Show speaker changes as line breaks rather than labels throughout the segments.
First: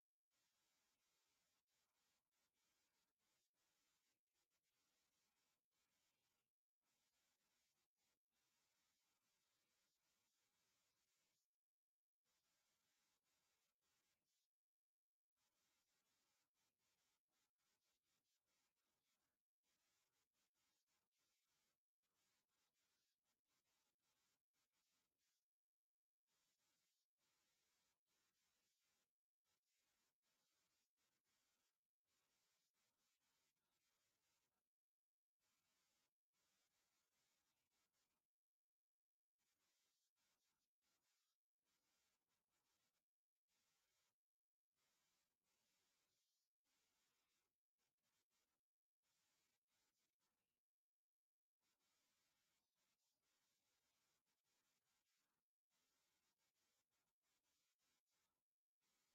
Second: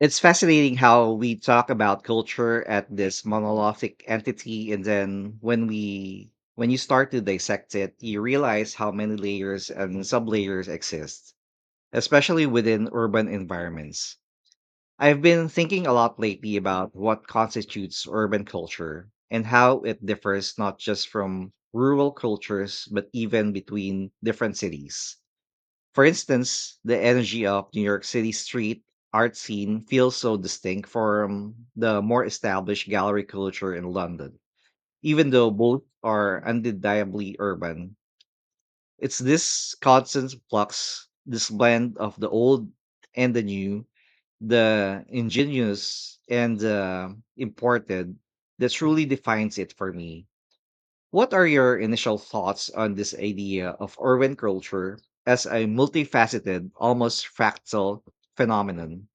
It's fascinating how we talk about culture at this monolithic entity, and then when you start to dissect it, you realize how many layers and sublayers exist, especially within urban environments. I've been thinking a lot lately about what constitutes urban culture and how it differs not just from rural cultures, but even between different cities. For instance, the energy of New York City's street art scene feels so distinct from the more established gallery culture in London. Even though both are undeniably urban, it's this constant flux, this blend of the old and the new, the ingenious and the imported, that truly defines it for me. What are your initial thoughts on this idea of urban culture as a multifaceted, almost fractal phenomenon?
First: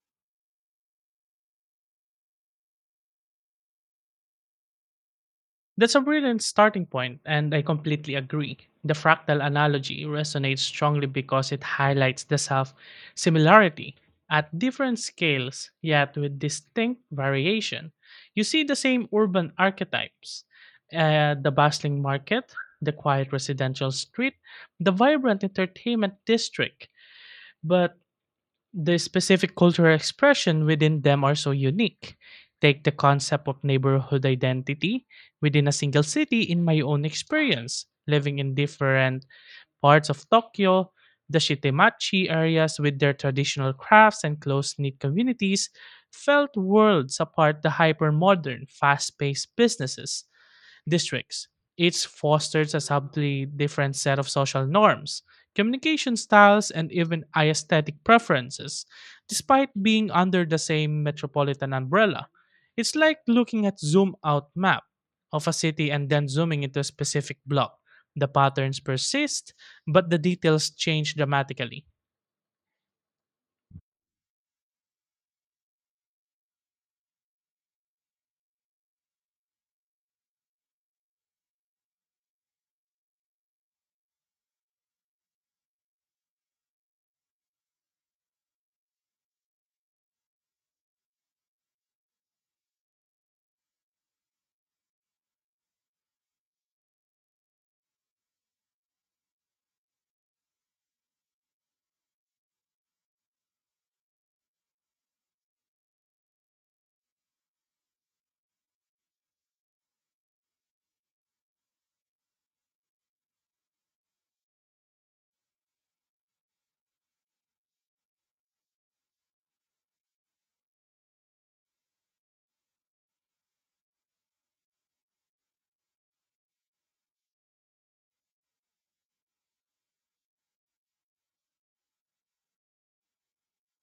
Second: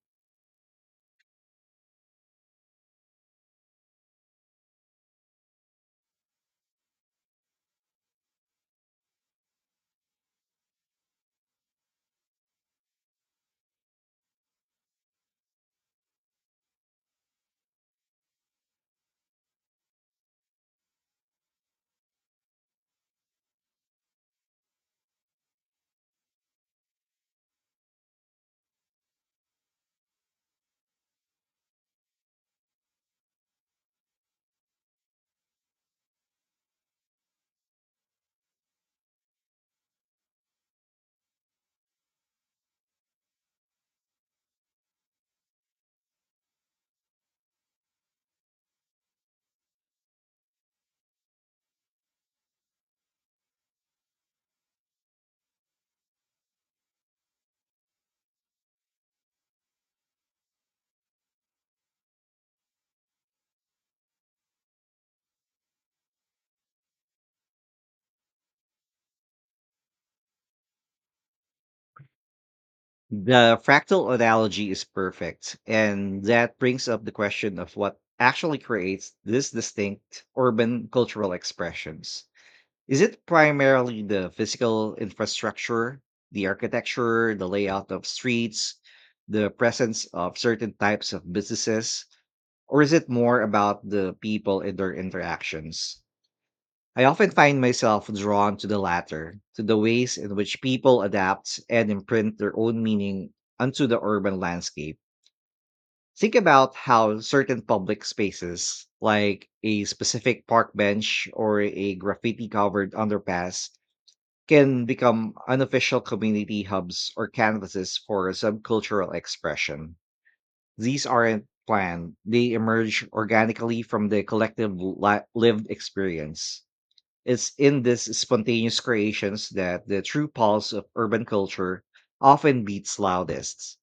That's a brilliant starting point, and I completely agree. The fractal analogy resonates strongly because it highlights the self similarity at different scales, yet with distinct variation. You see the same urban archetypes the bustling market, the quiet residential street, the vibrant entertainment district, but the specific cultural expression within them are so unique. Take the concept of neighborhood identity within a single city in my own experience, living in different parts of Tokyo, the Shitemachi areas with their traditional crafts and close-knit communities felt worlds apart the hyper-modern, fast-paced businesses districts. It fosters a subtly different set of social norms, communication styles, and even aesthetic preferences, despite being under the same metropolitan umbrella. It's like looking at zoom out map of a city and then zooming into a specific block. The patterns persist, but the details change dramatically.
The fractal analogy is perfect, and that brings up the question of what actually creates these distinct urban cultural expressions. Is it primarily the physical infrastructure, the architecture, the layout of streets, the presence of certain types of businesses, or is it more about the people and their interactions? I often find myself drawn to the latter, to the ways in which people adapt and imprint their own meaning onto the urban landscape. Think about how certain public spaces, like a specific park bench or a graffiti covered underpass, can become unofficial community hubs or canvases for subcultural expression. These aren't planned, they emerge organically from the collective lived experience. It's in these spontaneous creations that the true pulse of urban culture often beats loudest.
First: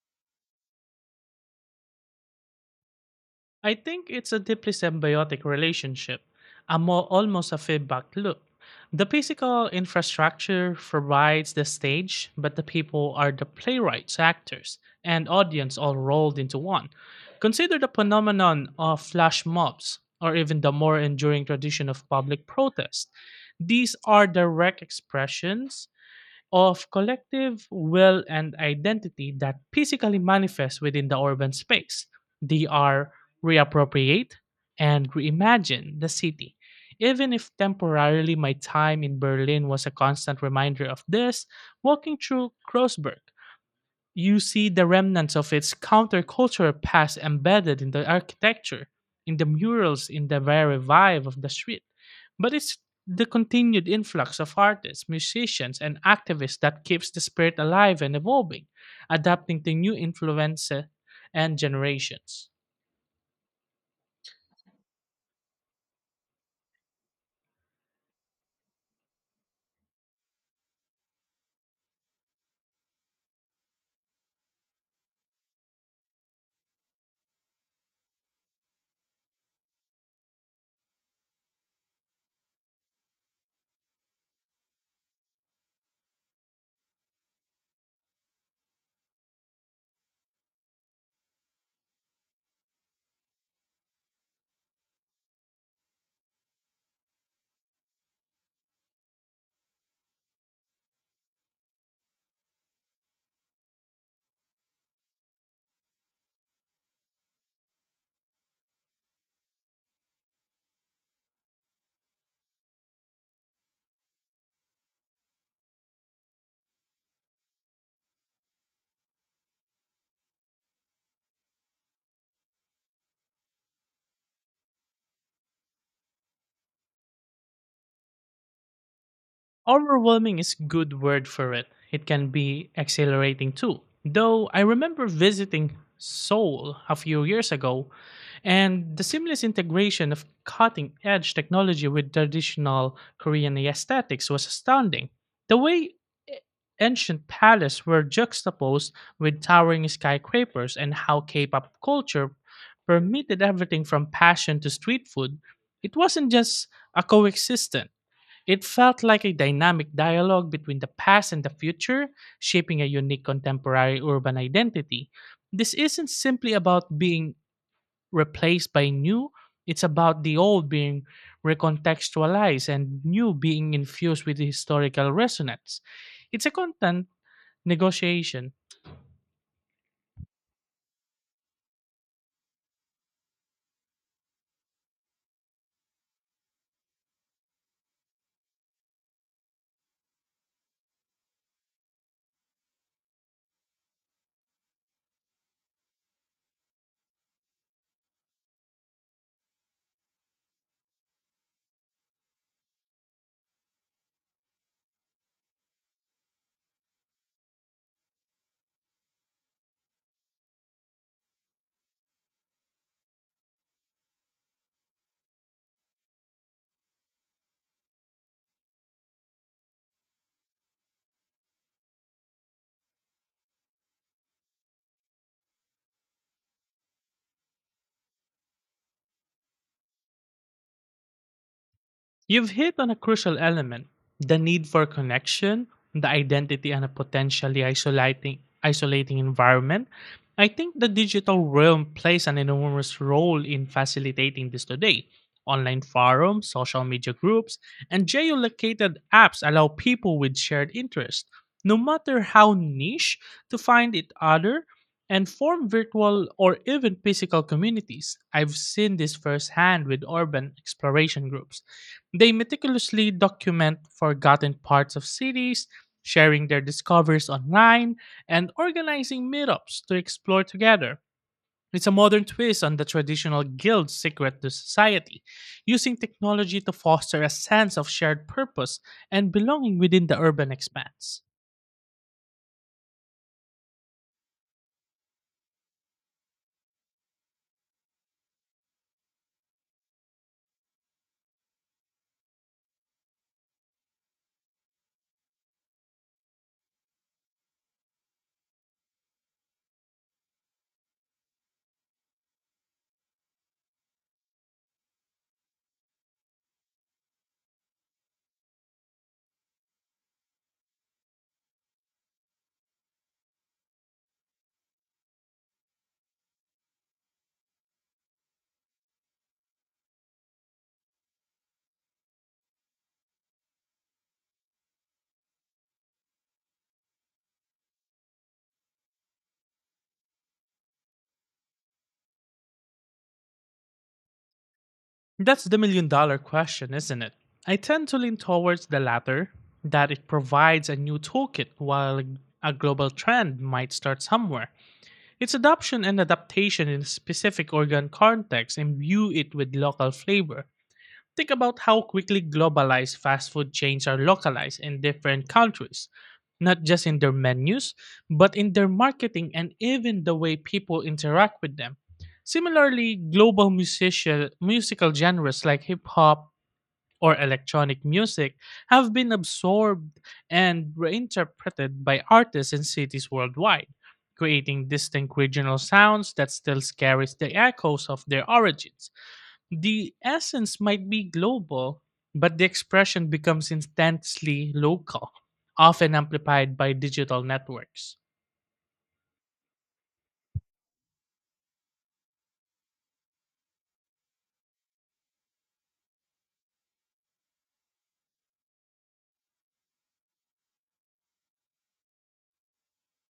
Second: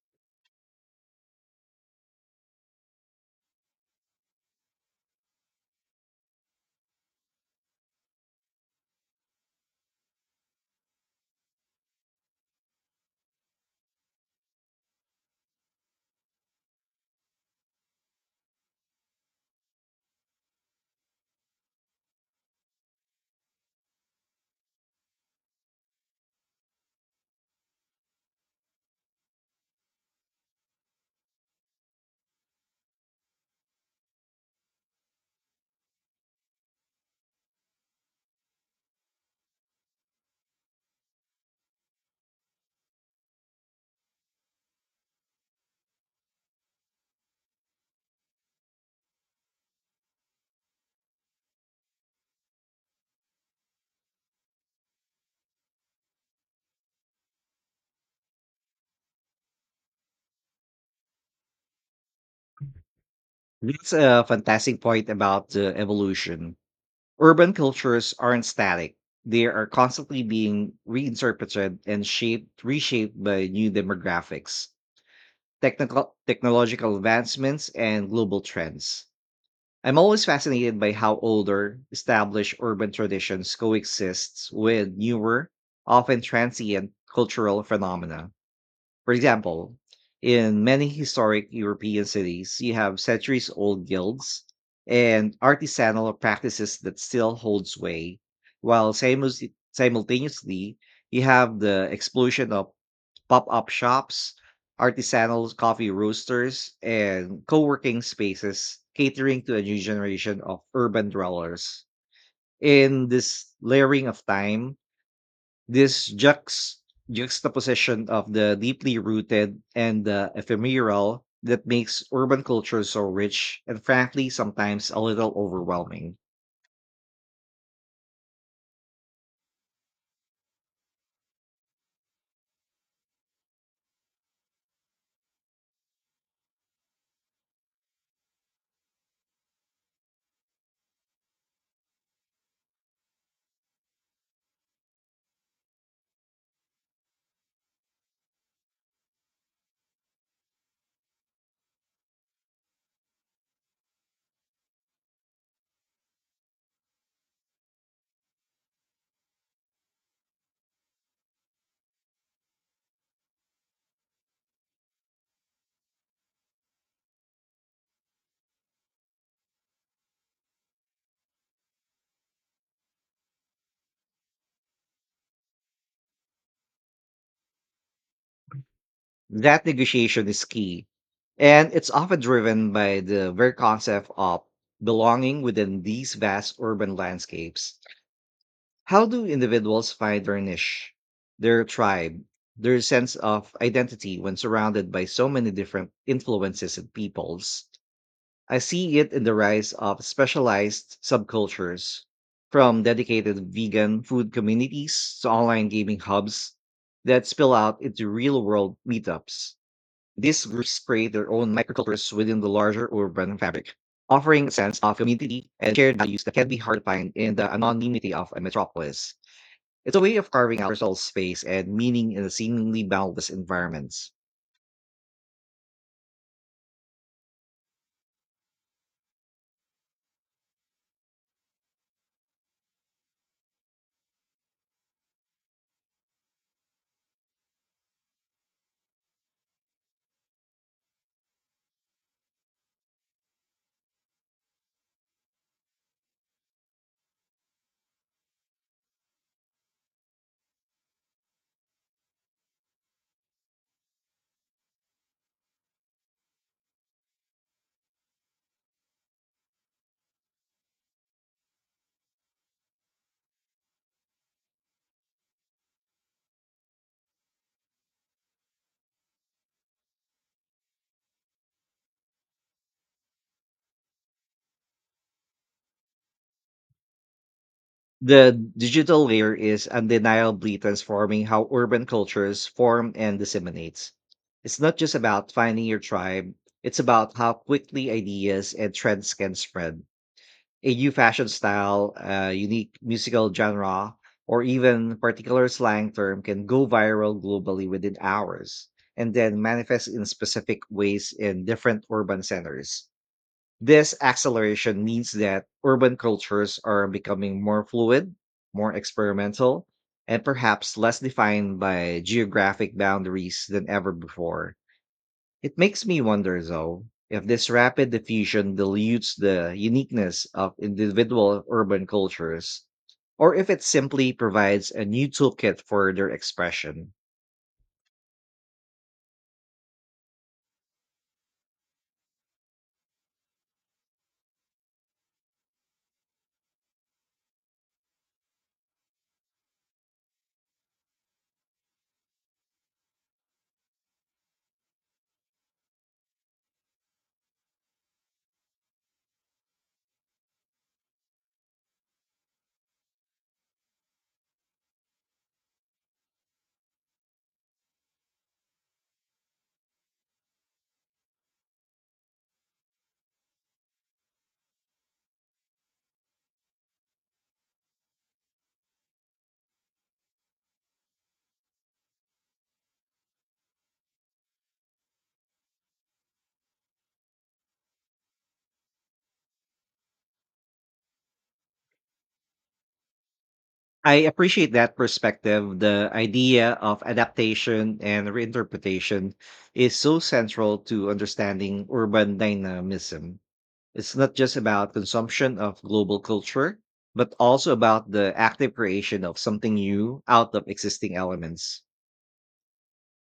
I think it's a deeply symbiotic relationship, a more, almost a feedback loop. The physical infrastructure provides the stage, but the people are the playwrights, actors, and audience all rolled into one. Consider the phenomenon of flash mobs, or even the more enduring tradition of public protest. These are direct expressions of collective will and identity that physically manifest within the urban space. They are reappropriate and reimagine the city. Even if temporarily, my time in Berlin was a constant reminder of this, walking through Kreuzberg you see the remnants of its countercultural past embedded in the architecture, in the murals, in the very vibe of the street. But it's the continued influx of artists, musicians, and activists that keeps the spirit alive and evolving, adapting to new influences and generations.
That's a fantastic point about the evolution. Urban cultures aren't static. They are constantly being reinterpreted and shaped, reshaped by new demographics, technical technological advancements, and global trends. I'm always fascinated by how older, established urban traditions coexist with newer, often transient cultural phenomena. For example, in many historic European cities, you have centuries old guilds and artisanal practices that still hold sway, while simultaneously, you have the explosion of pop-up shops, artisanal coffee roasters, and co-working spaces catering to a new generation of urban dwellers. In this layering of time, this juxtaposition of the deeply rooted and the ephemeral that makes urban culture so rich and frankly sometimes a little overwhelming.
Overwhelming is good word for it. It can be exhilarating too. Though I remember visiting Seoul a few years ago, and the seamless integration of cutting edge technology with traditional Korean aesthetics was astounding. The way ancient palaces were juxtaposed with towering skyscrapers, and how K pop culture permitted everything from passion to street food, it wasn't just a coexistence. It felt like a dynamic dialogue between the past and the future, shaping a unique contemporary urban identity. This isn't simply about being replaced by new. It's about the old being recontextualized and new being infused with historical resonance. It's a constant negotiation.
That negotiation is key, and it's often driven by the very concept of belonging within these vast urban landscapes. How do individuals find their niche, their tribe, their sense of identity when surrounded by so many different influences and peoples? I see it in the rise of specialized subcultures, from dedicated vegan food communities to online gaming hubs that spill out into real world meetups. These groups create their own microcultures within the larger urban fabric, offering a sense of community and shared values that can be hard to find in the anonymity of a metropolis. It's a way of carving out personal space and meaning in a seemingly boundless environments.
You've hit on a crucial element, the need for connection, the identity, and a potentially isolating, isolating environment. I think the digital realm plays an enormous role in facilitating this today. Online forums, social media groups, and geolocated apps allow people with shared interests, no matter how niche, to find each other and form virtual or even physical communities. I've seen this firsthand with urban exploration groups, they meticulously document forgotten parts of cities, sharing their discoveries online, and organizing meetups to explore together. It's a modern twist on the traditional guild's secret to society, using technology to foster a sense of shared
The
purpose
digital
and
layer is
belonging within the urban
undeniably
expanse.
transforming how urban cultures form and disseminates. It's not just about finding your tribe, it's about how quickly ideas and trends can spread. A new fashion style, a unique musical genre, or even particular slang term can go viral globally within hours and then manifest in specific ways in different urban centers. This acceleration means that urban cultures are becoming more fluid, more experimental, and perhaps less defined by geographic boundaries than ever before. It makes me wonder, though, if this rapid diffusion dilutes the uniqueness of individual urban cultures, or if it simply provides a new toolkit for their expression.
That's the million dollar question, isn't it? I tend to lean towards the latter, that it provides a new toolkit while a global trend might start somewhere. Its adoption and adaptation in a specific organ context imbue it with local flavor. Think about how quickly globalized fast food chains are localized in different countries, not just in their menus, but in their marketing and even the way people interact with them. Similarly, global musical genres like hip hop or electronic music have been absorbed and reinterpreted by artists in cities worldwide, creating distinct regional sounds that still carries the echoes of their origins. The essence might be global, but the expression becomes
I
intensely
appreciate that
local,
perspective. The
often
idea
amplified by
of
digital
adaptation
networks.
and reinterpretation is so central to understanding urban dynamism. It's not just about consumption of global culture, but also about the active creation of something new out of existing elements.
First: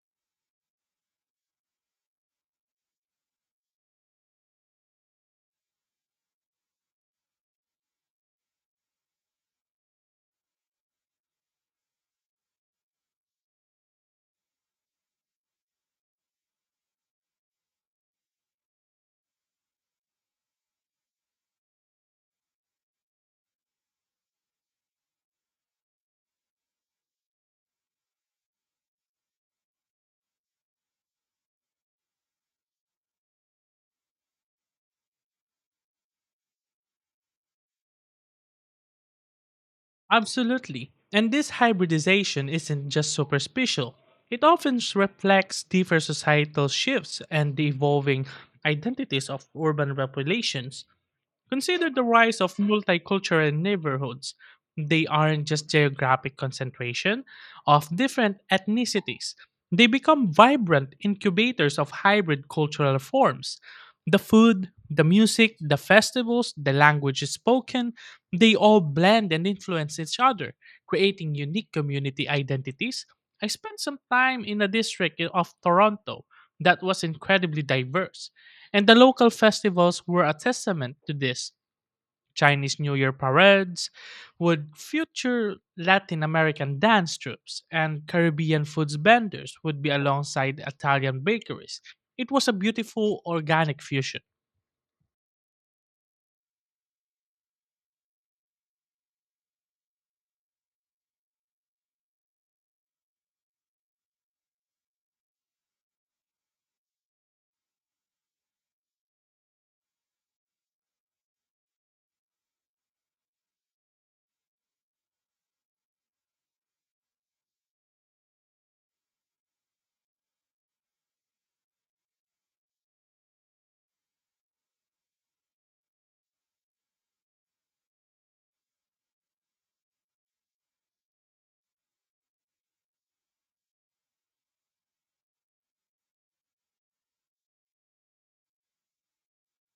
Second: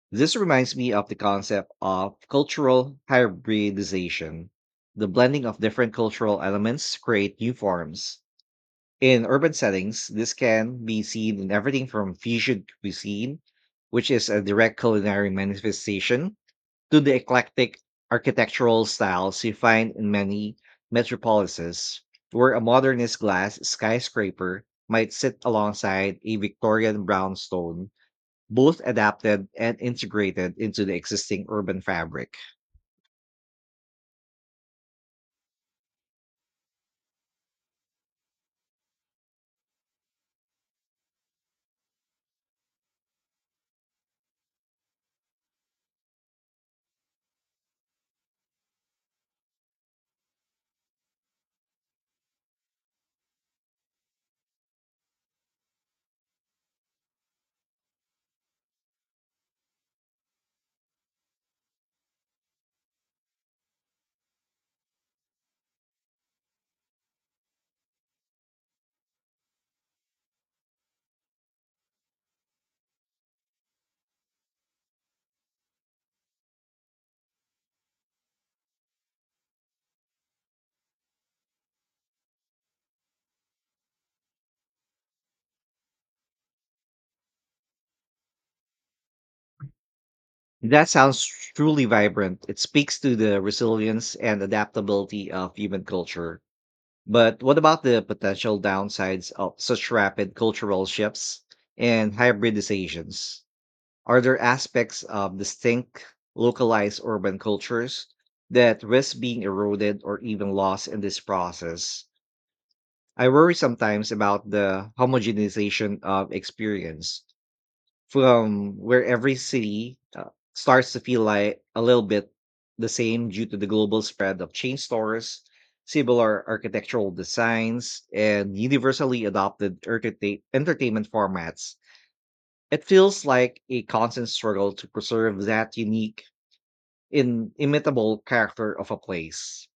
This reminds me of the concept of cultural hybridization, the blending of different cultural elements to create new forms. In urban settings, this can be seen in everything from fusion cuisine, which is a direct culinary manifestation, to the eclectic architectural styles you find in many metropolises, where a modernist glass skyscraper might sit alongside a Victorian brownstone both adapted and integrated into the existing urban fabric.
Absolutely. And this hybridization isn't just superficial. It often reflects deeper societal shifts and the evolving identities of urban populations. Consider the rise of multicultural neighborhoods. They aren't just geographic concentration of different ethnicities. They become vibrant incubators of hybrid cultural forms. The food, the music, the festivals, the languages spoken, they all blend and influence each other, creating unique community identities. I spent some time in a district of Toronto that was incredibly diverse, and the local festivals were a testament to this. Chinese New Year parades, would future Latin American dance troupes and Caribbean foods vendors would be alongside
That
Italian
sounds
bakeries.
truly
It
vibrant.
was a
It speaks to
beautiful
the
organic
resilience
fusion.
and adaptability of human culture. But what about the potential downsides of such rapid cultural shifts and hybridizations? Are there aspects of distinct, localized urban cultures that risk being eroded or even lost in this process? I worry sometimes about the homogenization of experience from where every city starts to feel like a little bit the same due to the global spread of chain stores, similar architectural designs, and universally adopted entertainment formats. It feels like a constant struggle to preserve that unique, inimitable character of a place.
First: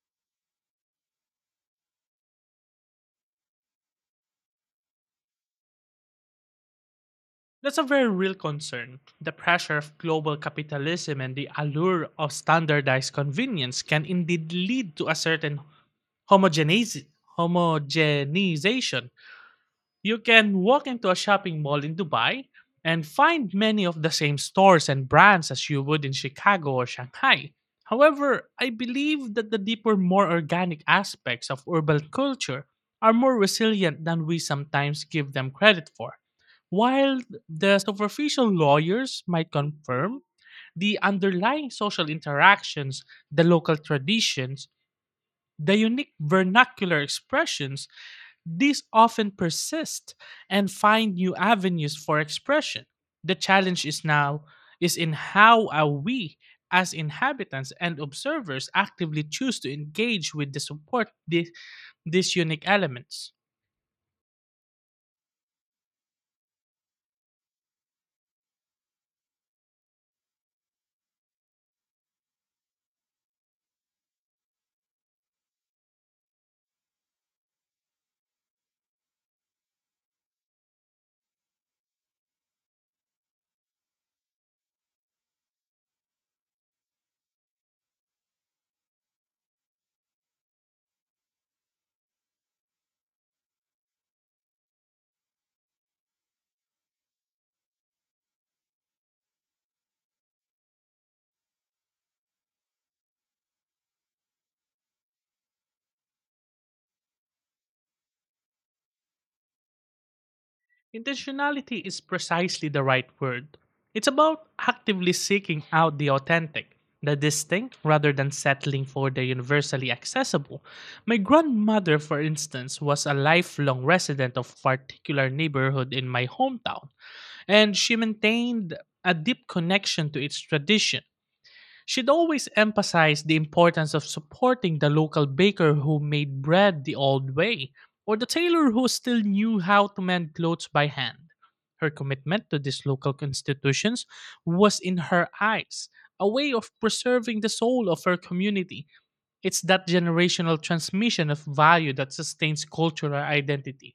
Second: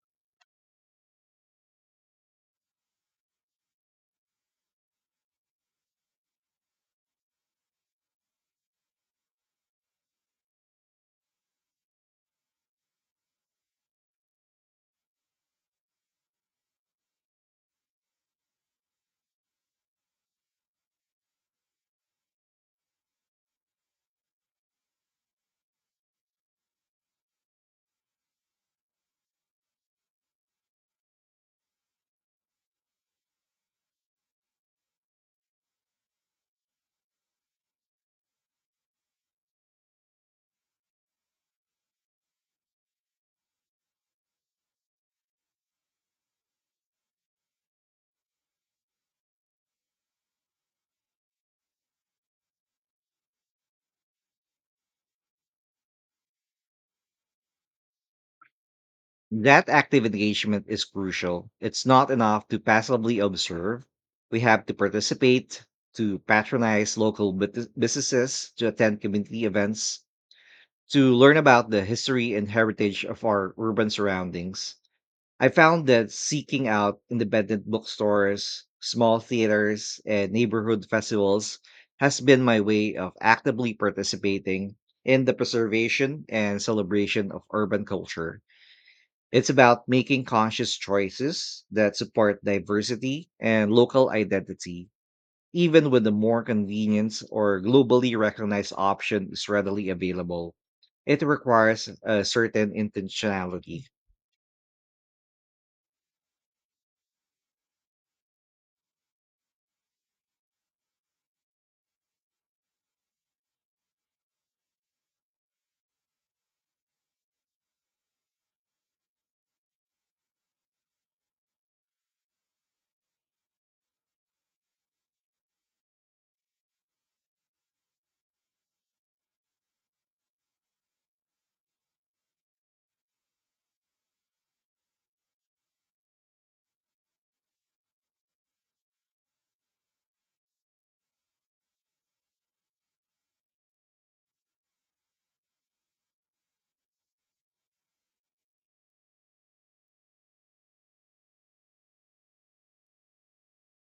That's a very real concern. The pressure of global capitalism and the allure of standardized convenience can indeed lead to a certain homogenize, homogenization, you can walk into a shopping mall in Dubai and find many of the same stores and brands as you would in Chicago or Shanghai. However, I believe that the deeper, more organic aspects of urban culture are more resilient than we sometimes give them credit for. While the superficial lawyers might confirm, the underlying social interactions, the local traditions, the unique vernacular expressions, these often persist and find new avenues for expression. The challenge is now is in how are we as inhabitants and observers actively choose
That
to
active
engage with the
engagement is
support
crucial. It's not
these
enough to
unique
passively
elements.
observe. We have to participate, to patronize local businesses, to attend community events, to learn about the history and heritage of our urban surroundings. I found that seeking out independent bookstores, small theaters, and neighborhood festivals has been my way of actively participating in the preservation and celebration of urban culture. It's about making conscious choices that support diversity and local identity, even when the more convenient or globally recognized option is readily available. It requires a certain intentionality.
Intentionality is precisely the right word. It's about actively seeking out the authentic, the distinct, rather than settling for the universally accessible. My grandmother, for instance, was a lifelong resident of a particular neighborhood in my hometown, and she maintained a deep connection to its tradition. She'd always emphasize the importance of supporting the local baker who made bread the old way, or the tailor who still knew how to mend clothes by hand. Her commitment to these local institutions was, in her eyes, a way of preserving the soul of her community. It's that generational transmission of value that sustains cultural identity.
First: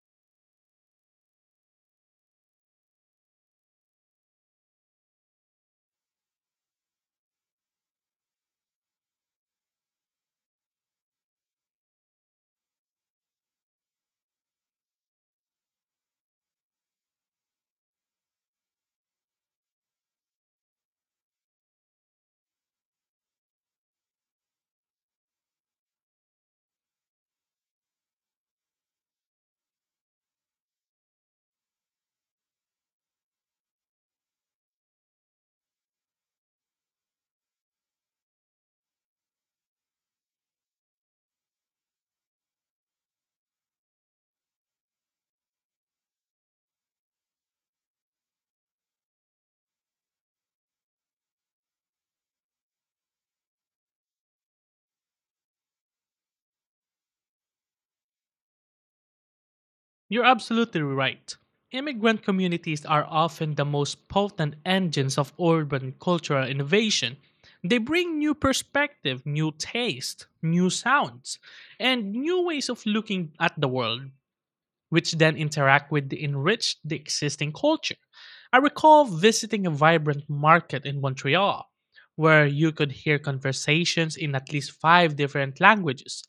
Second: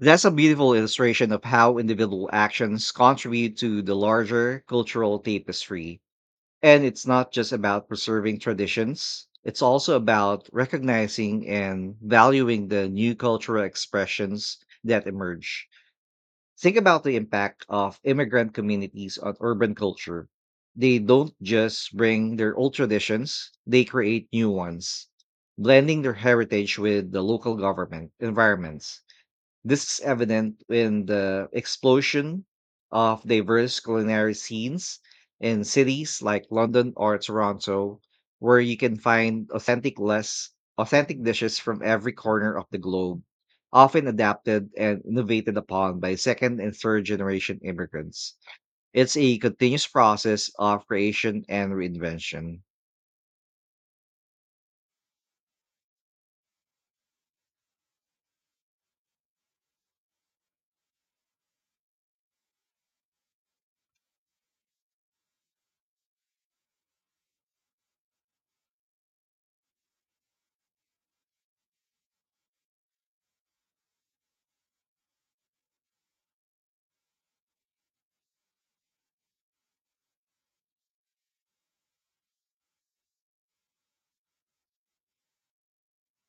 That's a beautiful illustration of how individual actions contribute to the larger cultural tapestry. And it's not just about preserving traditions, it's also about recognizing and valuing the new cultural expressions that emerge. Think about the impact of immigrant communities on urban culture. They don't just bring their old traditions, they create new ones, blending their heritage with the local government environments. This is evident in the explosion of diverse culinary scenes in cities like London or Toronto, where you can find authentic less authentic dishes from every corner of the globe, often adapted and innovated upon by second and third generation immigrants. It's a continuous process of creation and reinvention.
You're absolutely right. Immigrant communities are often the most potent engines of urban cultural innovation. They bring new perspective, new taste, new sounds, and new ways of looking at the world which then interact with the enrich the existing culture. I recall visiting a vibrant market in Montreal where you could hear conversations in at least five different languages,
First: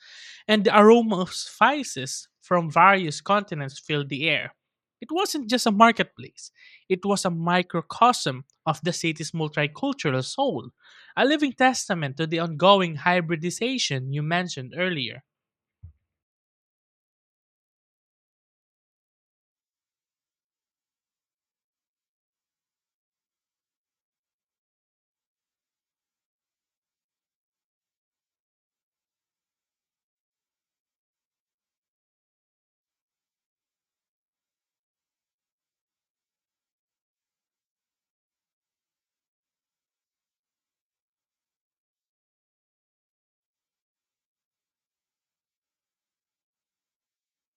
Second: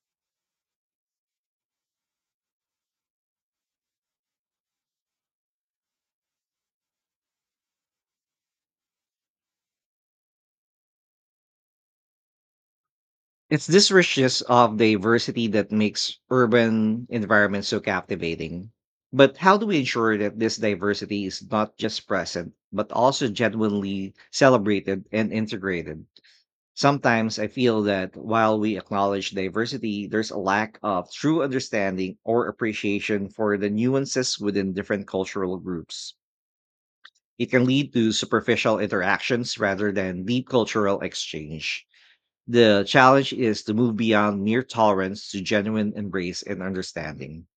and the aroma of spices from various continents filled the air. It wasn't just a marketplace, it was a microcosm of the city's multicultural soul, a living testament to the ongoing
It's this
hybridization you
richness
mentioned
of
earlier.
diversity that makes urban environments so captivating. But how do we ensure that this diversity is not just present, but also genuinely celebrated and integrated? Sometimes I feel that while we acknowledge diversity, there's a lack of true understanding or appreciation for the nuances within different cultural groups. It can lead to superficial interactions rather than deep cultural exchange. The challenge is to move beyond mere tolerance to genuine embrace and understanding.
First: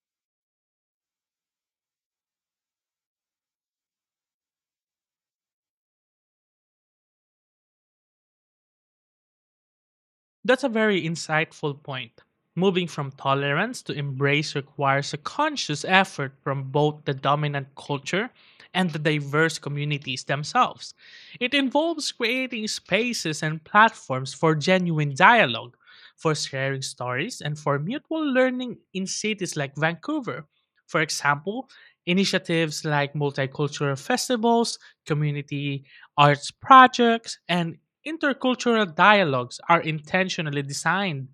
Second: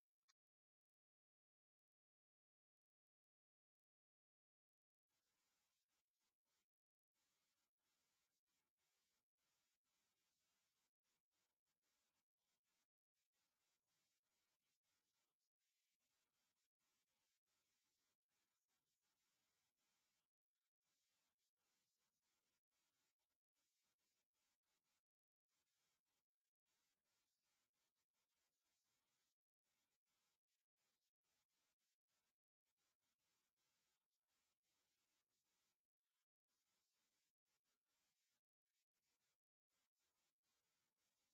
That's a very insightful point. Moving from tolerance to embrace requires a conscious effort from both the dominant culture and the diverse communities themselves. It involves creating spaces and platforms for genuine dialogue, for sharing stories, and for mutual learning in cities like Vancouver. For example, initiatives like multicultural festivals, community arts projects, and intercultural dialogues are intentionally designed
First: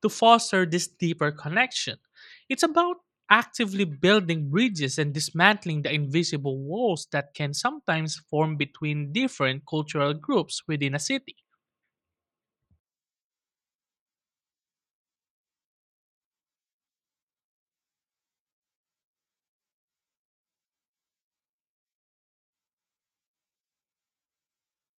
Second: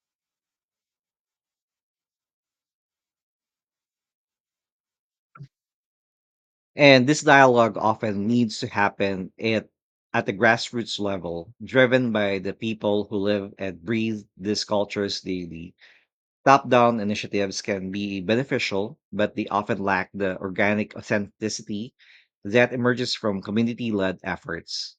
to foster this deeper connection. It's about actively building bridges and dismantling the invisible
And
walls
this
that can
dialogue
sometimes
often
form
needs to
between
happen
different cultural
at the
groups within
grassroots
a city.
level, driven by the people who live and breathe these cultures daily. Top down initiatives can be beneficial, but they often lack the organic authenticity that emerges from community led efforts.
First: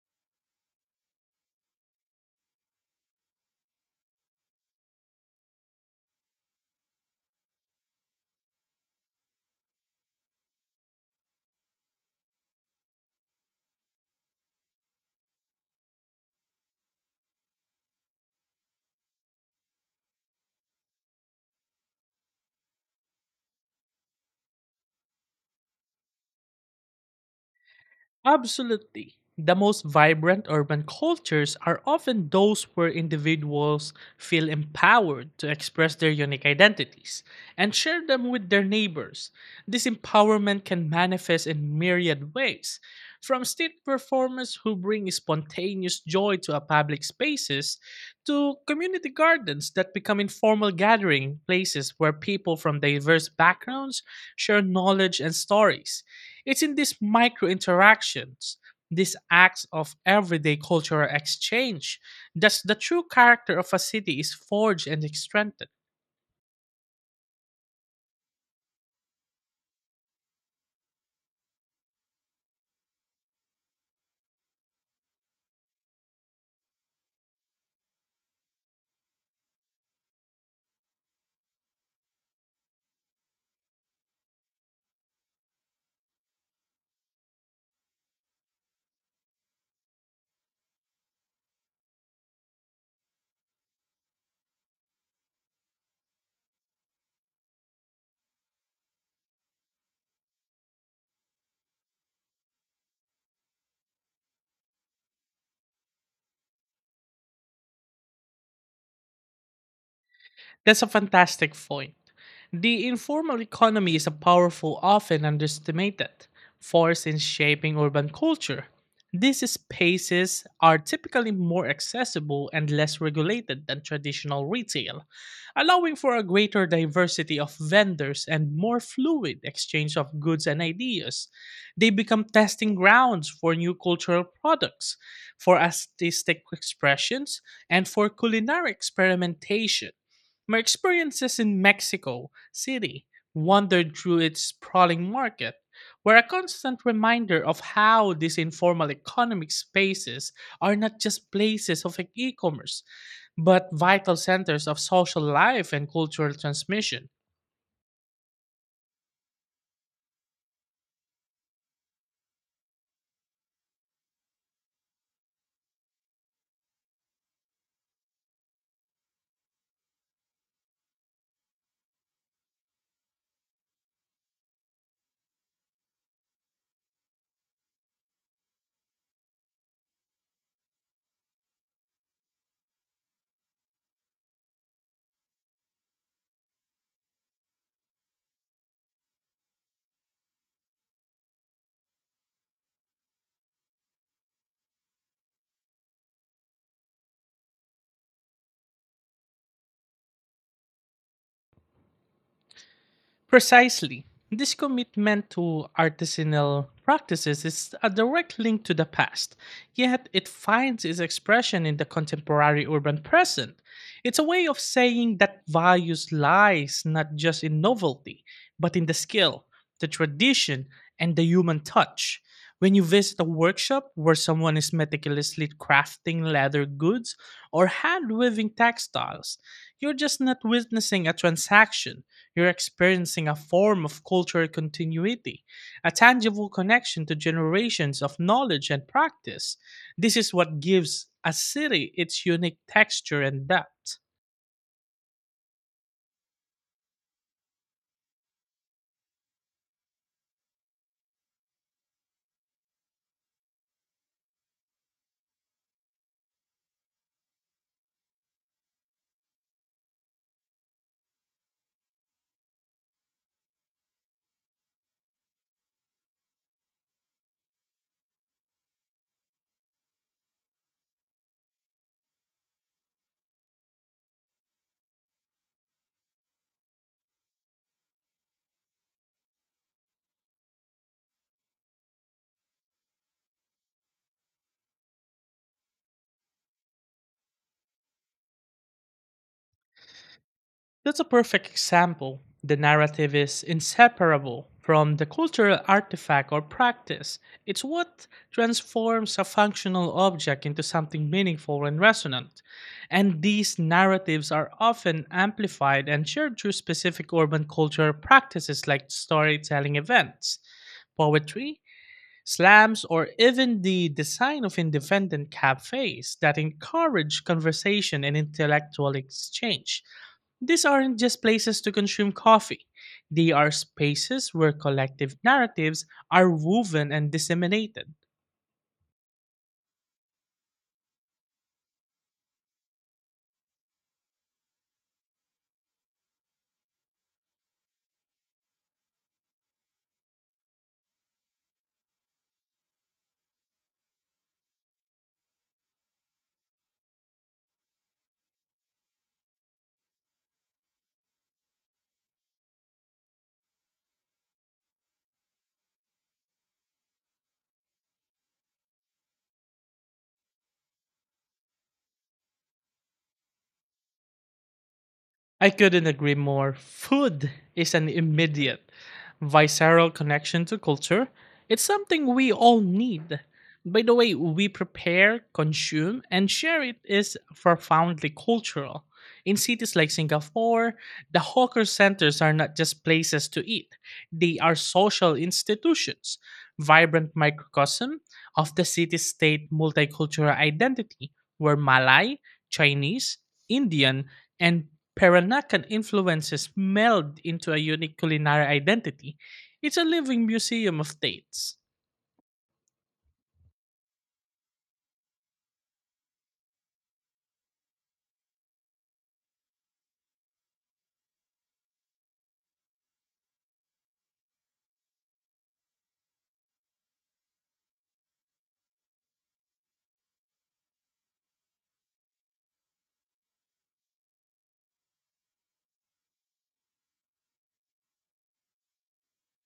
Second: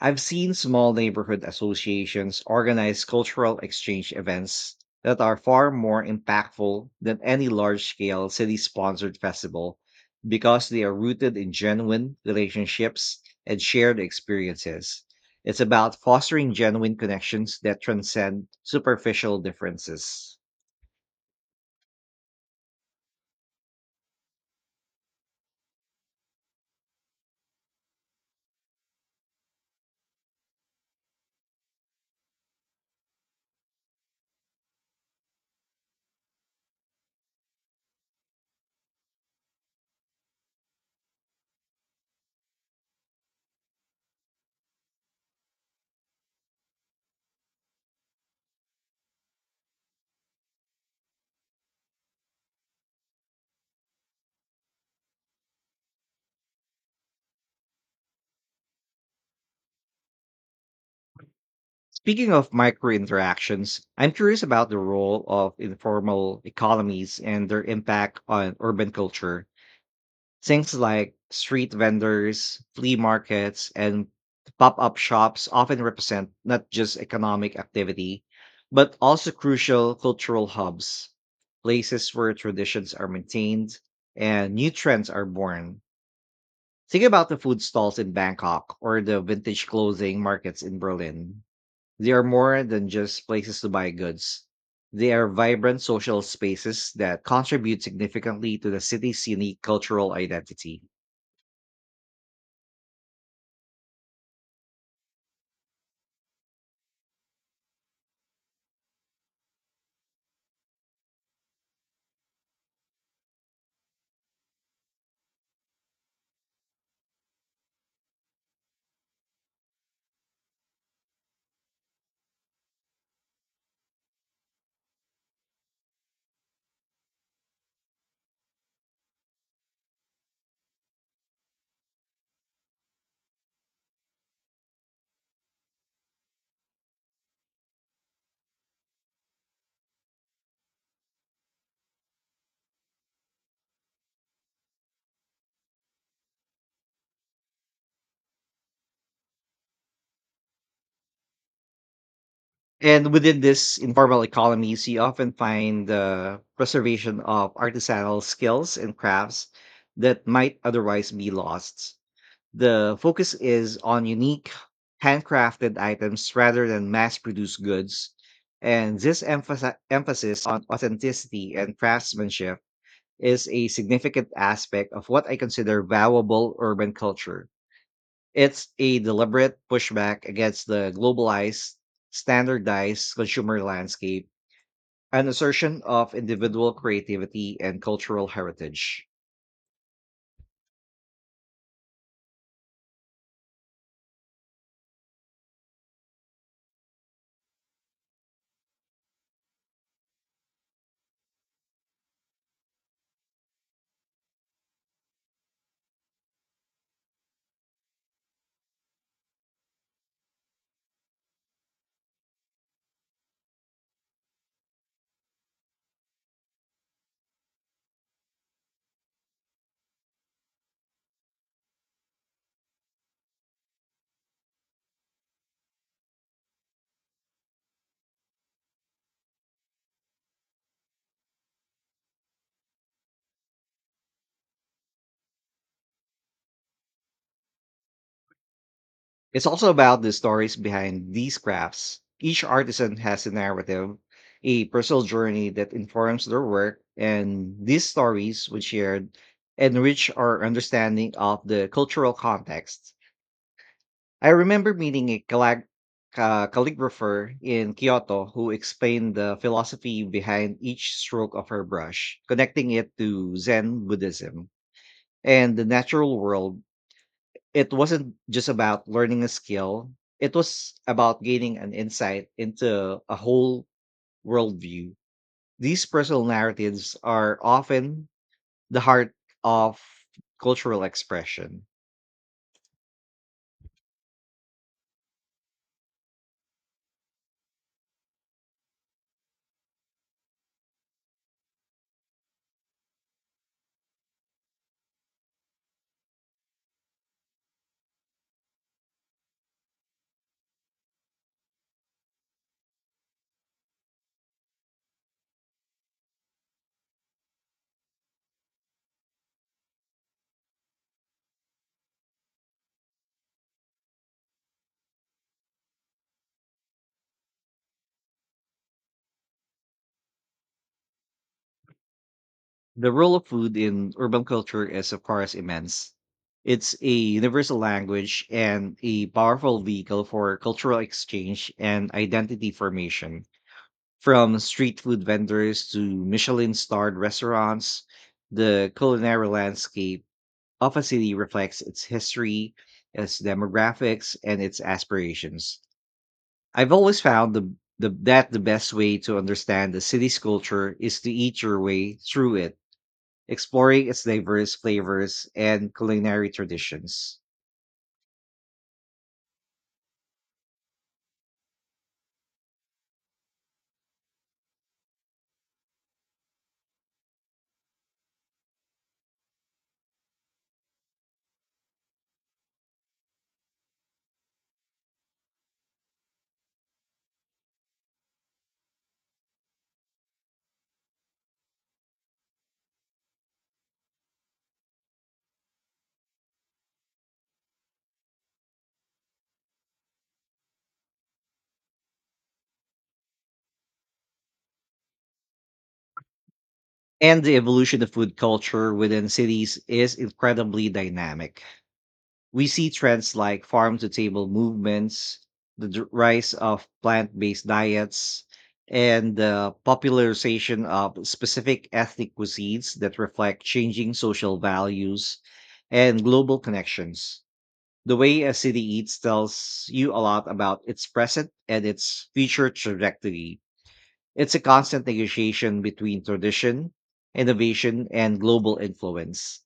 I've seen small neighborhood associations organize cultural exchange events that are far more impactful than any large scale city sponsored festival because they are rooted in genuine relationships and shared experiences. It's about fostering genuine connections that transcend superficial differences.
Absolutely. The most vibrant urban cultures are often those where individuals feel empowered to express their unique identities and share them with their neighbors. This empowerment can manifest in myriad ways, from street performers who bring spontaneous joy to our public spaces to community gardens that become informal gathering places where people from diverse backgrounds share knowledge and stories. It's in these micro interactions, these acts of everyday cultural exchange,
Speaking of
that the
micro
true character of a
interactions, I'm
city is
curious about the
forged and
role of
strengthened.
informal economies and their impact on urban culture. Things like street vendors, flea markets, and pop up shops often represent not just economic activity, but also crucial cultural hubs, places where traditions are maintained and new trends are born. Think about the food stalls in Bangkok or the vintage clothing markets in Berlin. They are more than just places to buy goods. They are vibrant social spaces that contribute significantly to the city's unique cultural identity.
That's a fantastic point. The informal economy is a powerful, often underestimated, force in shaping urban culture. These spaces are typically more accessible and less regulated than traditional retail, allowing for a greater diversity of vendors and more fluid exchange of goods and ideas. They become testing grounds for new cultural products, for artistic expressions, and for culinary experimentation. My experiences in Mexico City, wandered through its sprawling market, were a constant reminder of how these informal economic spaces are not just places of e commerce,
And within
but
this
vital
informal
centers of
economies, you
social
often
life
find
and cultural
the
transmission.
preservation of artisanal skills and crafts that might otherwise be lost. The focus is on unique, handcrafted items rather than mass produced goods. And this emphasis on authenticity and craftsmanship is a significant aspect of what I consider valuable urban culture. It's a deliberate pushback against the globalized, standardized consumer landscape, an assertion of individual creativity and cultural heritage.
Precisely. This commitment to artisanal practices is a direct link to the past, yet it finds its expression in the contemporary urban present. It's a way of saying that values lies not just in novelty, but in the skill, the tradition, and the human touch. When you visit a workshop where someone is meticulously crafting leather goods or hand weaving textiles, you're just not witnessing a transaction, you're experiencing a form of cultural continuity, a tangible connection to generations of knowledge and
It's
practice.
also about the
This is
stories
what gives
behind
a
these
city
crafts.
its
Each
unique
artisan
texture
has a
and
narrative,
depth.
a personal journey that informs their work, and these stories, when shared, enrich our understanding of the cultural context. I remember meeting a calligrapher in Kyoto who explained the philosophy behind each stroke of her brush, connecting it to Zen Buddhism and the natural world. It wasn't just about learning a skill, it was about gaining an insight into a whole worldview. These personal narratives are often the heart of cultural expression.
That's a perfect example. The narrative is inseparable from the cultural artifact or practice. It's what transforms a functional object into something meaningful and resonant. And these narratives are often amplified and shared through specific urban cultural practices like storytelling events, poetry, slams, or even the design of independent cafes that encourage conversation and intellectual exchange. These aren't just places to consume coffee.
The role of
They are
food in urban
spaces where
culture is, of
collective
course,
narratives
immense.
are
It's a
woven and
universal
disseminated.
language and a powerful vehicle for cultural exchange and identity formation. From street food vendors to Michelin starred restaurants, the culinary landscape of a city reflects its history, its demographics, and its aspirations. I've always found that the best way to understand the city's culture is to eat your way through it, exploring its diverse flavors and culinary traditions.
I couldn't agree more. Food is an immediate, visceral connection to culture. It's something we all need. By the way we prepare, consume, and share it is profoundly cultural. In cities like Singapore, the hawker centers are not just places to eat, they are social institutions, vibrant microcosm of the city state multicultural identity, where Malay, Chinese, Indian, and Peranakan influences meld
And the
into a
evolution of
unique
food
culinary
culture within
identity.
cities
It's a
is
living
incredibly
museum of
dynamic.
tastes.
We see trends like farm to table movements, rise of plant based diets, and the popularization of specific ethnic cuisines that reflect changing social values and global connections. The way a city eats tells you a lot about its present and its future trajectory. It's a constant negotiation between tradition, innovation, and global influence.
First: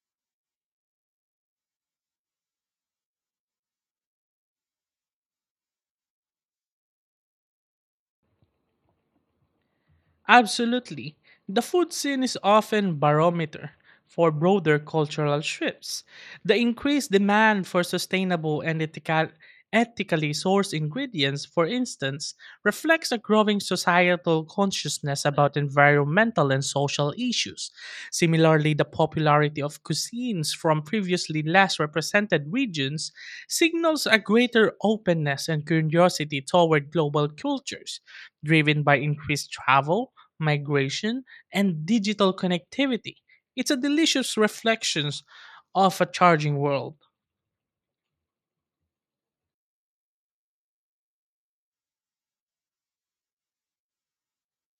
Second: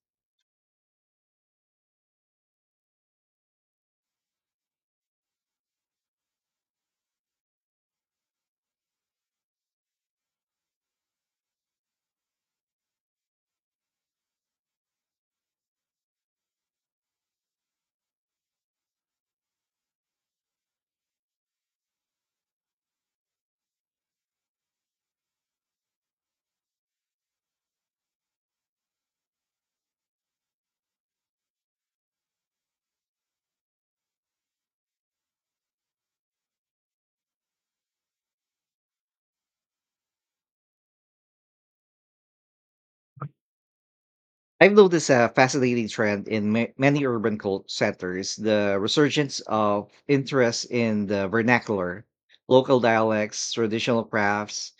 Absolutely. The food scene is often barometer for broader cultural shifts. The increased demand for sustainable and ethical, ethically sourced ingredients, for instance, reflects a growing societal consciousness about environmental and social issues. Similarly, the popularity of cuisines from previously less represented regions signals a greater openness and curiosity toward global cultures driven by increased travel migration, and digital connectivity. It's a delicious
I've noticed
reflection
a fascinating
of a
trend in
charging world.
many urban cult centers, the resurgence of interest in the vernacular, local dialects, traditional crafts,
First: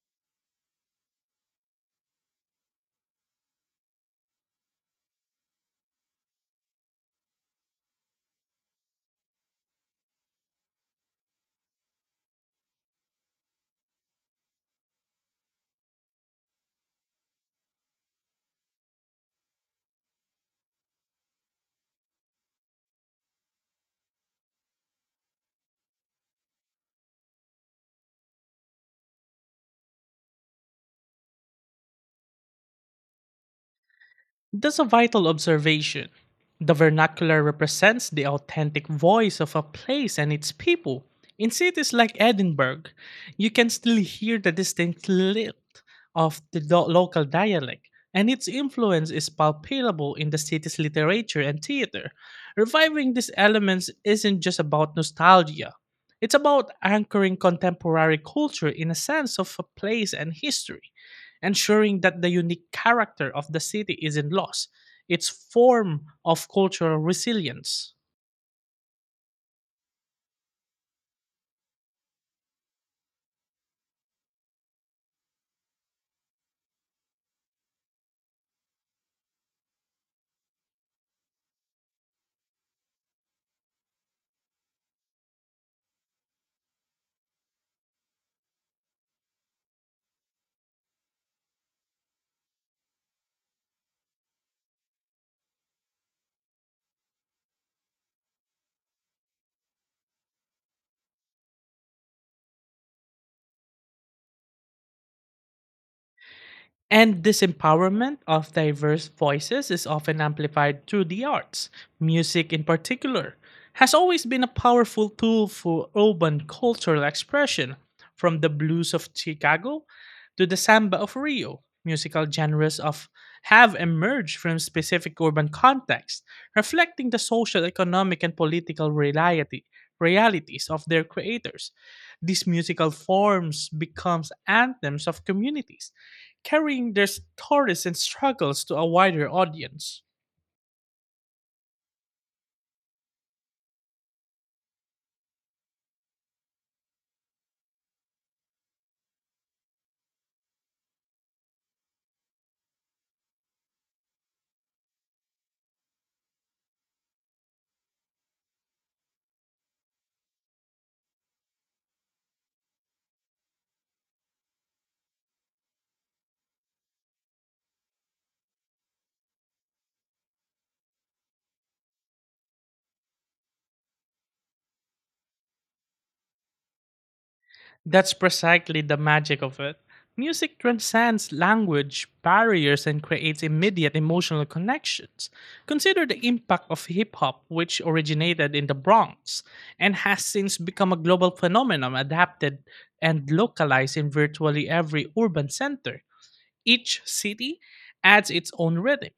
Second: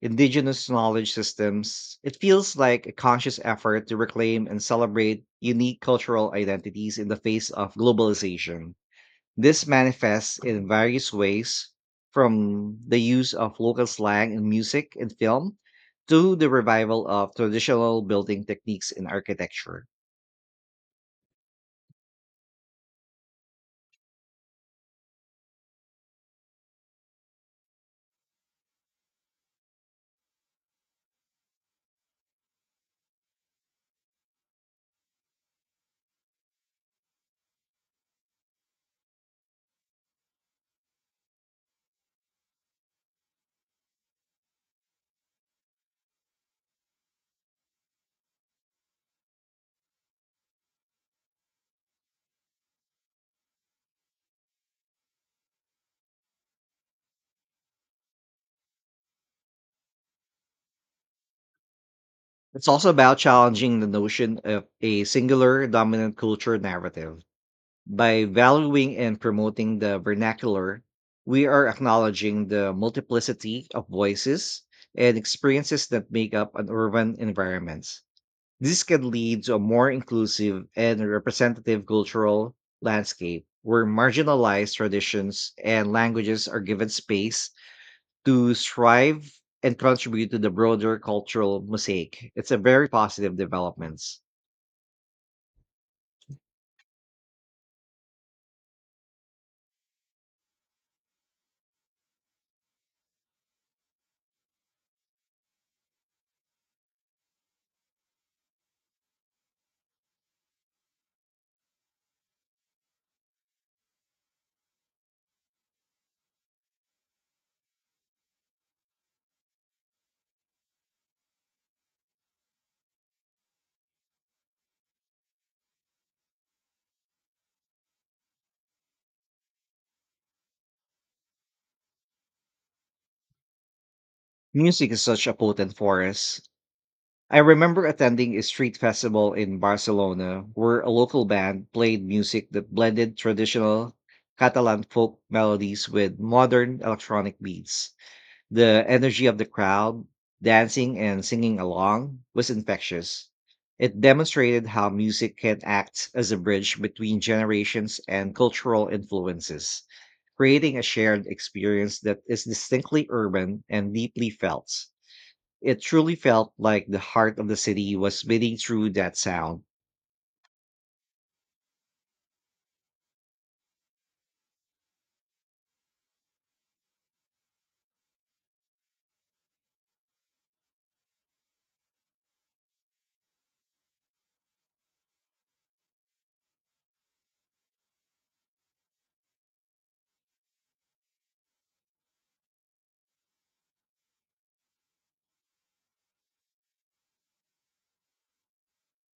indigenous knowledge systems. It feels like a conscious effort to reclaim and celebrate unique cultural identities in the face of globalization. This manifests in various ways, from the use of local slang in music and film to the revival of traditional building techniques in architecture.
That's a vital observation. The vernacular represents the authentic voice of a place and its people. In cities like Edinburgh, you can still hear the distinct lilt of the local dialect, and its influence is palpable in the city's literature and theater. Reviving these elements isn't just about nostalgia, it's about anchoring contemporary culture in a sense of a place and history ensuring that the
It's
unique
also about
character of the
challenging the
city isn't
notion of
lost,
a
its
singular
form
dominant
of
culture
cultural
narrative.
resilience.
By valuing and promoting the vernacular, we are acknowledging the multiplicity of voices and experiences that make up an urban environment. This can lead to a more inclusive and representative cultural landscape where marginalized traditions and languages are given space to thrive and contribute to the broader cultural mosaic. It's a very positive development.
And this empowerment of diverse voices is often amplified through the arts. Music, in particular, has always been a powerful tool for urban cultural expression, from the blues of Chicago to the samba of Rio. Musical genres of have emerged from specific urban contexts, reflecting the social, economic, and political reality, realities of their creators. These musical forms becomes
Music is
anthems of
such a potent
communities
force.
carrying their
I
stories
remember
and
attending a
struggles to
street
a wider
festival in
audience.
Barcelona where a local band played music that blended traditional Catalan folk melodies with modern electronic beats. The energy of the crowd, dancing and singing along, was infectious. It demonstrated how music can act as a bridge between generations and cultural influences, creating a shared experience that is distinctly urban and deeply felt. It truly felt like the heart of the city was beating through that sound.
That's precisely the magic of it. Music transcends language barriers and creates immediate emotional connections. Consider the impact of hip hop, which originated in the Bronx and has since become a global phenomenon adapted and localized in virtually every urban center. Each city adds its own rhythm,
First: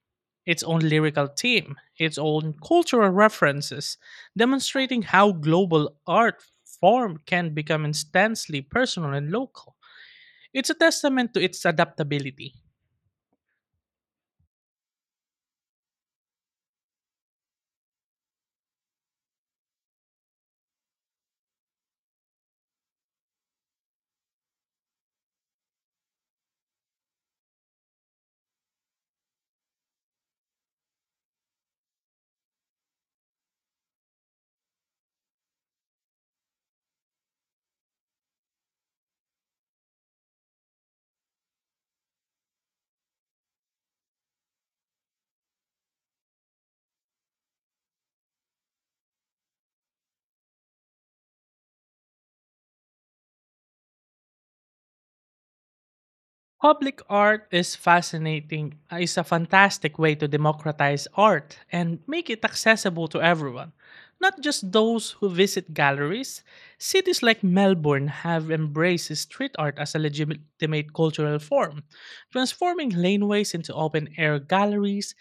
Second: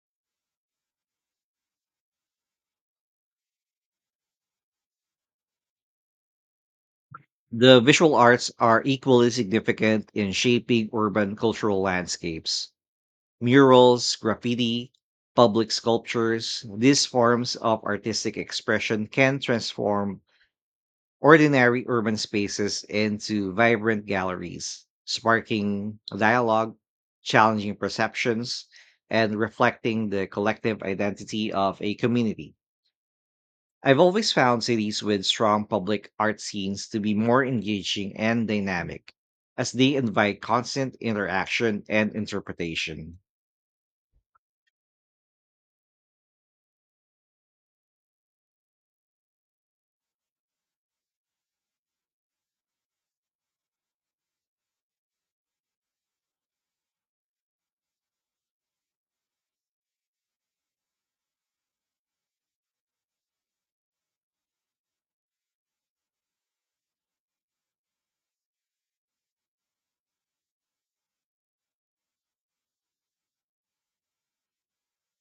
its own lyrical theme, its own cultural references, demonstrating how global art form can
The
become
visual arts
instantly
are
personal
equally
and local.
significant in
It's a
shaping
testament
urban
to its
cultural
adaptability.
landscapes. Murals, graffiti, public sculptures, these forms of artistic expression can transform ordinary urban spaces into vibrant galleries, sparking dialogue, challenging perceptions, and reflecting the collective identity of a community. I've always found cities with strong public art scenes to be more engaging and dynamic, as they invite constant interaction and interpretation.
Public art is fascinating, is a fantastic way to democratize art and make it accessible to everyone, not just those who visit galleries. Cities like Melbourne have embraced street art as a legitimate cultural form, transforming laneways into open air galleries,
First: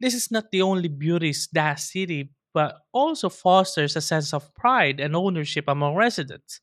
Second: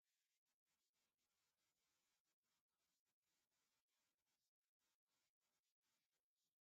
this is not the only beauty's that city, but also fosters a sense of pride and ownership among residents.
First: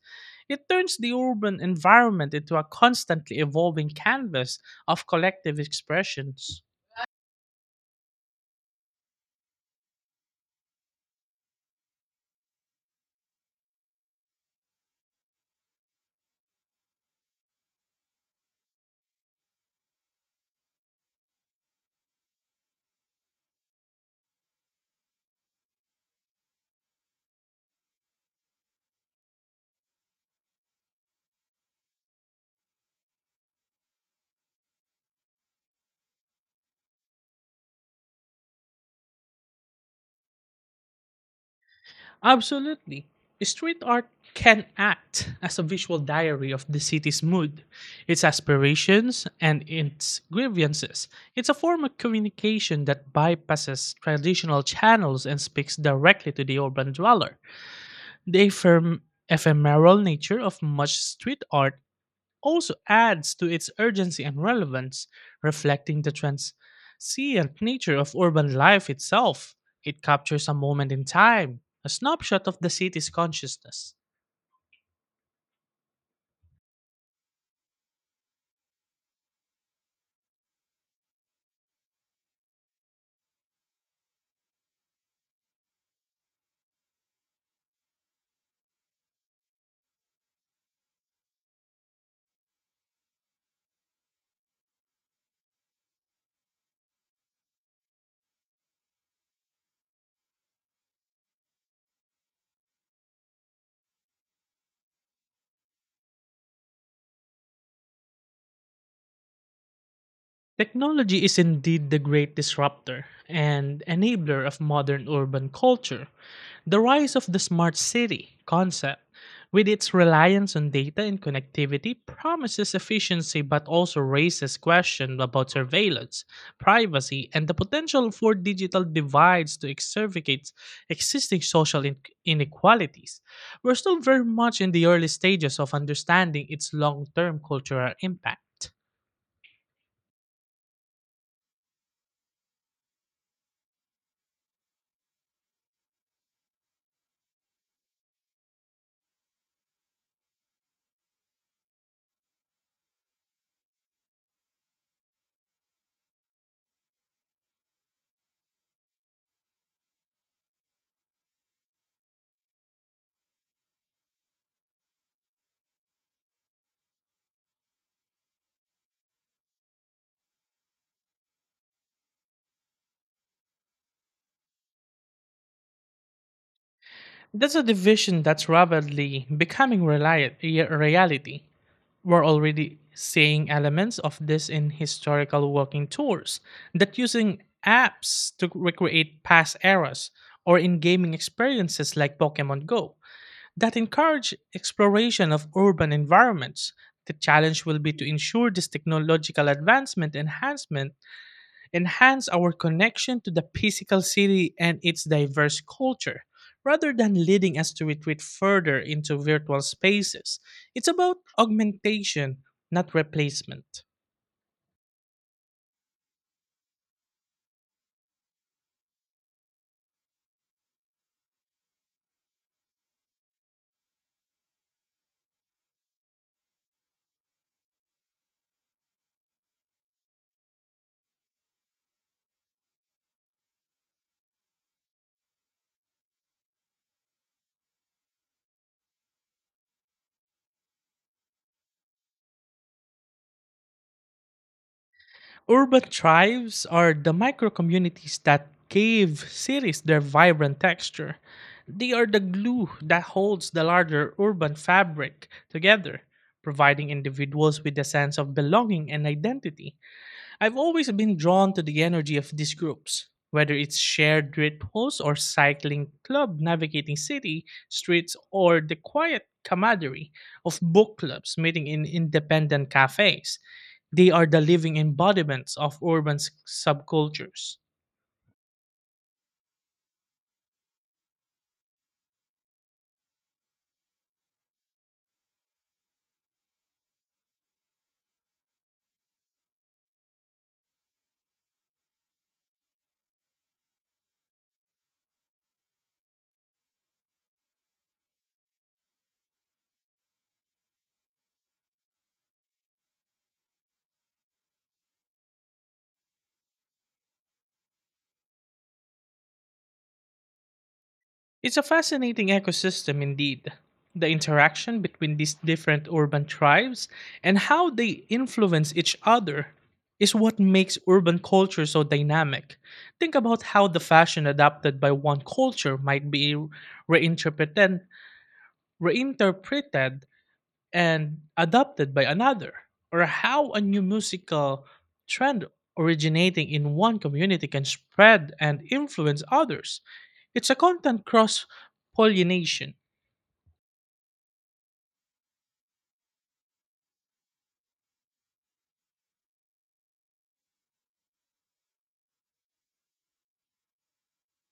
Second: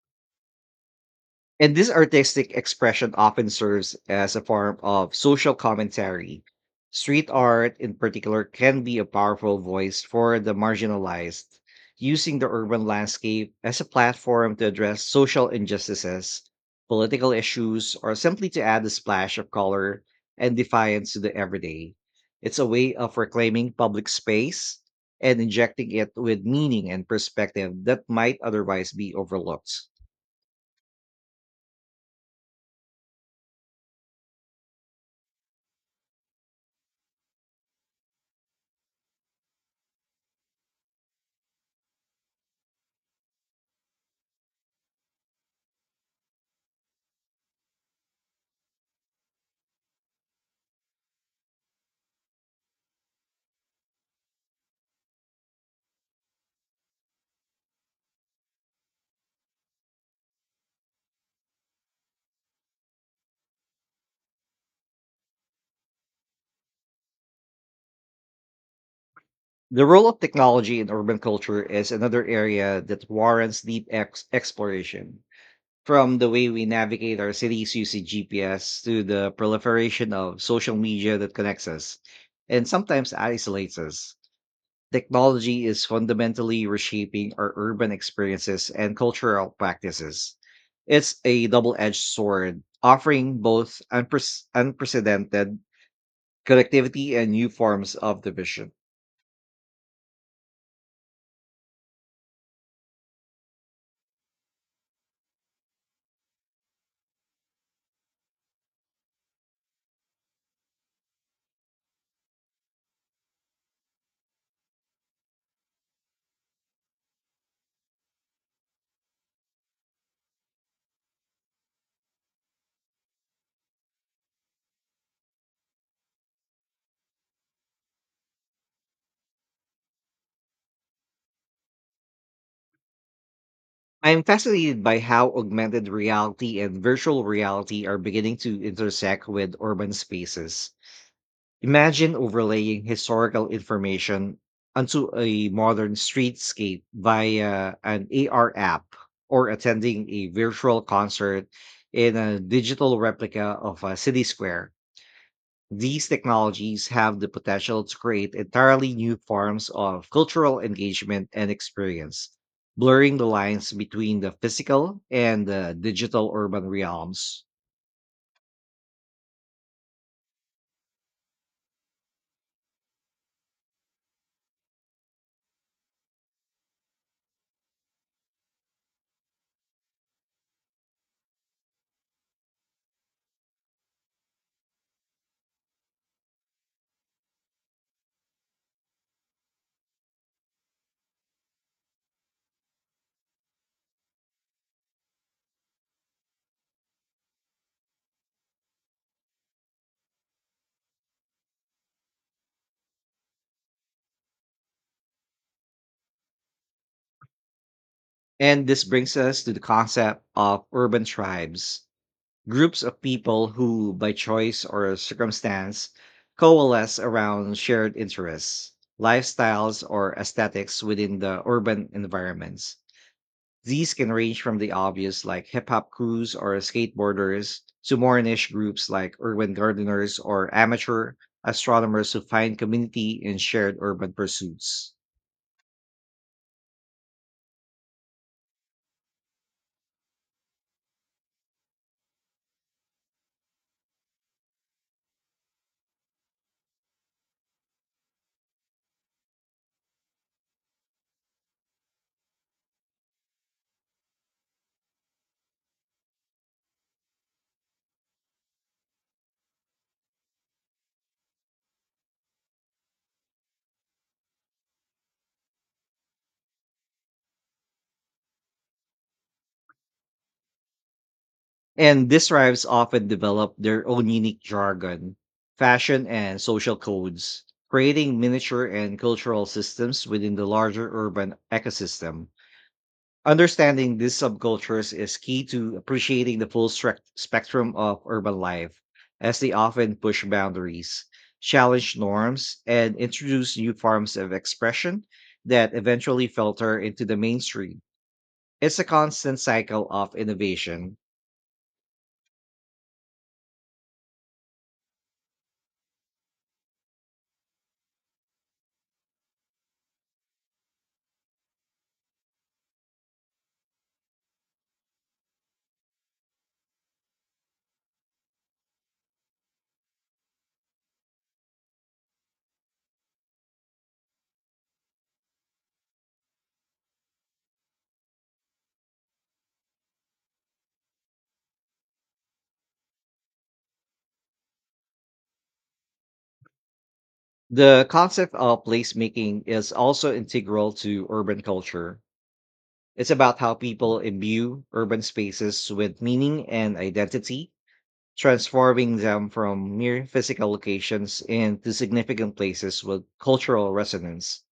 It turns the urban
And this
environment
artistic
into a
expression
constantly
often
evolving
serves as a
canvas
form
of
of social
collective
commentary.
expressions.
Street art, in particular, can be a powerful voice for the marginalized, using the urban landscape as a platform to address social injustices, political issues, or simply to add a splash of color and defiance to the everyday. It's a way of reclaiming public space and injecting it with meaning and perspective that might otherwise be overlooked.
Absolutely. Street art can act as a visual diary of the city's mood, its aspirations, and its grievances. It's a form of communication that bypasses traditional channels and speaks directly to the urban dweller. The ephemeral nature of much street art also adds to its urgency and relevance, reflecting the transient nature of urban life itself.
The
It
role of
captures a
technology in
moment in
urban
time,
culture
a
is another
snapshot of the
area
city's
that warrants deep
consciousness.
exploration. From the way we navigate our cities using GPS to the proliferation of social media that connects us and sometimes isolates us, technology is fundamentally reshaping our urban experiences and cultural practices. It's a double edged sword, offering both unprecedented connectivity, and new forms of division.
Technology is indeed the great disruptor and enabler of modern urban culture. The rise of the smart city concept, with its reliance on data and connectivity, promises efficiency but also raises questions about surveillance, privacy, and the potential for digital divides to exacerbate existing social, inequalities. We're still
I am
very much in
fascinated
the
by
early
how
stages of
augmented
understanding
reality
its
and
long
virtual
term
reality
cultural
are beginning to
impact.
intersect with urban spaces. Imagine overlaying historical information onto a modern streetscape via an AR app or attending a virtual concert in a digital replica of a city square. These technologies have the potential to create entirely new forms of cultural engagement and experience, blurring the lines between the physical and the digital urban realms.
That's a division that's rapidly becoming reality. We're already seeing elements of this in historical walking tours that using apps to recreate past eras or in gaming experiences like Pokemon Go that encourage exploration of urban environments. The challenge will be to ensure this technological advancement enhancement enhance our connection to the physical city and its diverse culture, rather than leading us to retreat
And
further
this brings
into
us to the
virtual
concept
spaces.
of
It's
urban
about
tribes,
augmentation,
groups
not
of people
replacement.
who, by choice or circumstance, coalesce around shared interests, lifestyles, or aesthetics within the urban environments. These can range from the obvious like hip hop crews or skateboarders to more niche groups like urban gardeners or amateur astronomers who find community in shared urban pursuits.
Urban tribes are the micro communities that give cities their vibrant texture. They are the glue that holds the larger urban fabric together, providing individuals with a sense of belonging and identity. I've always been drawn to the energy of these groups, whether it's shared rituals or cycling club navigating city streets or the quiet camaraderie of book clubs meeting in
And these tribes
independent
often
cafes.
develop their own
They are
unique
the living
jargon,
embodiments of
fashion,
urban
and social codes,
subcultures.
creating miniature and cultural systems within the larger urban ecosystem. Understanding these subcultures is key to appreciating the full spectrum of urban life, as they often push boundaries, challenge norms, and introduce new forms of expression that eventually filter into the mainstream. It's a constant cycle of innovation.
It's a fascinating ecosystem indeed. The interaction between these different urban tribes and how they influence each other is what makes urban culture so dynamic. Think about how the fashion adopted by one culture might be reinterpreted, reinterpreted and adopted by another, or how a new musical trend originating in one community can
The
spread
concept
and
of
influence
placemaking is
others.
also
It's a
integral
constant
to urban
cross
culture.
pollination.
It's about how people imbue urban spaces with meaning and identity, transforming them from mere physical locations into significant places with cultural resonance.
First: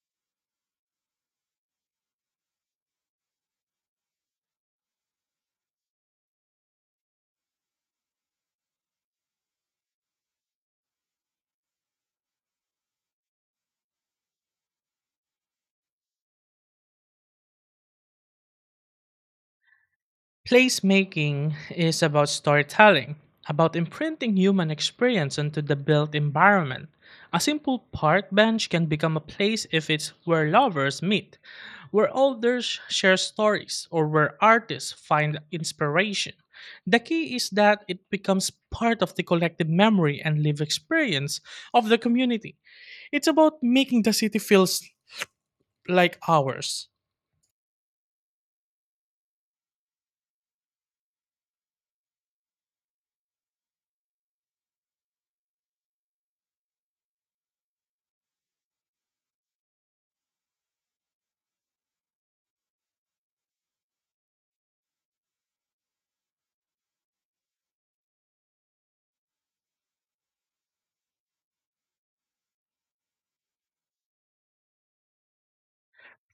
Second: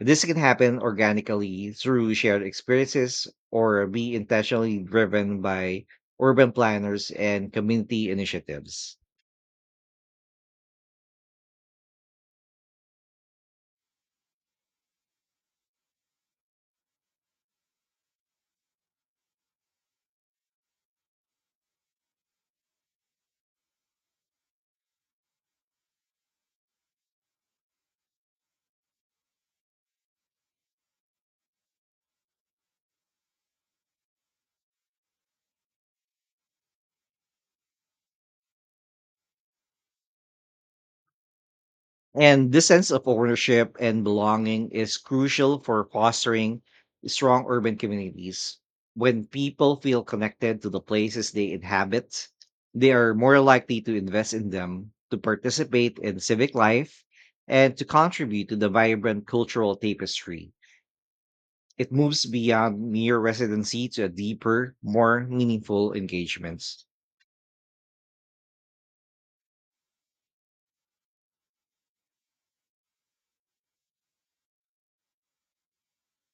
This can happen organically through shared experiences or be intentionally driven by urban planners and community initiatives.
Placemaking is about storytelling, about imprinting human experience into the built environment. A simple park bench can become a place if it's where lovers meet, where elders share stories, or where artists find inspiration. The key is that it becomes part of the collective memory and lived experience of the
And
community.
this sense of
It's about
ownership and
making the city
belonging
feels
is crucial for
like
fostering
ours.
strong urban communities. When people feel connected to the places they inhabit, they are more likely to invest in them, to participate in civic life, and to contribute to the vibrant cultural tapestry. It moves beyond mere residency to a deeper, more meaningful engagements.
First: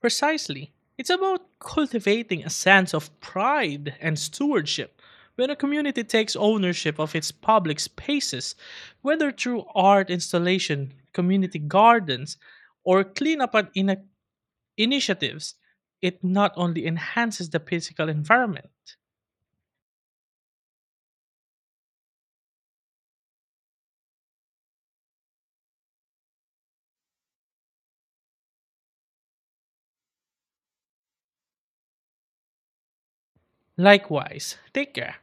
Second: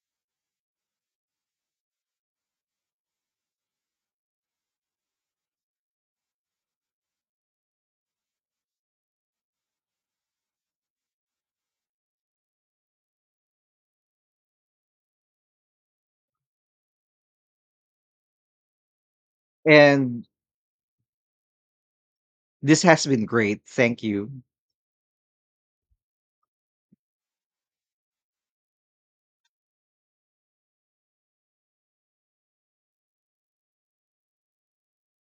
Precisely. It's about cultivating a sense of pride and stewardship. When a community takes ownership of its public spaces, whether through art installation, community gardens, or initiatives, it not only enhances the physical environment.
And this has been great. Thank you.
Likewise, take care.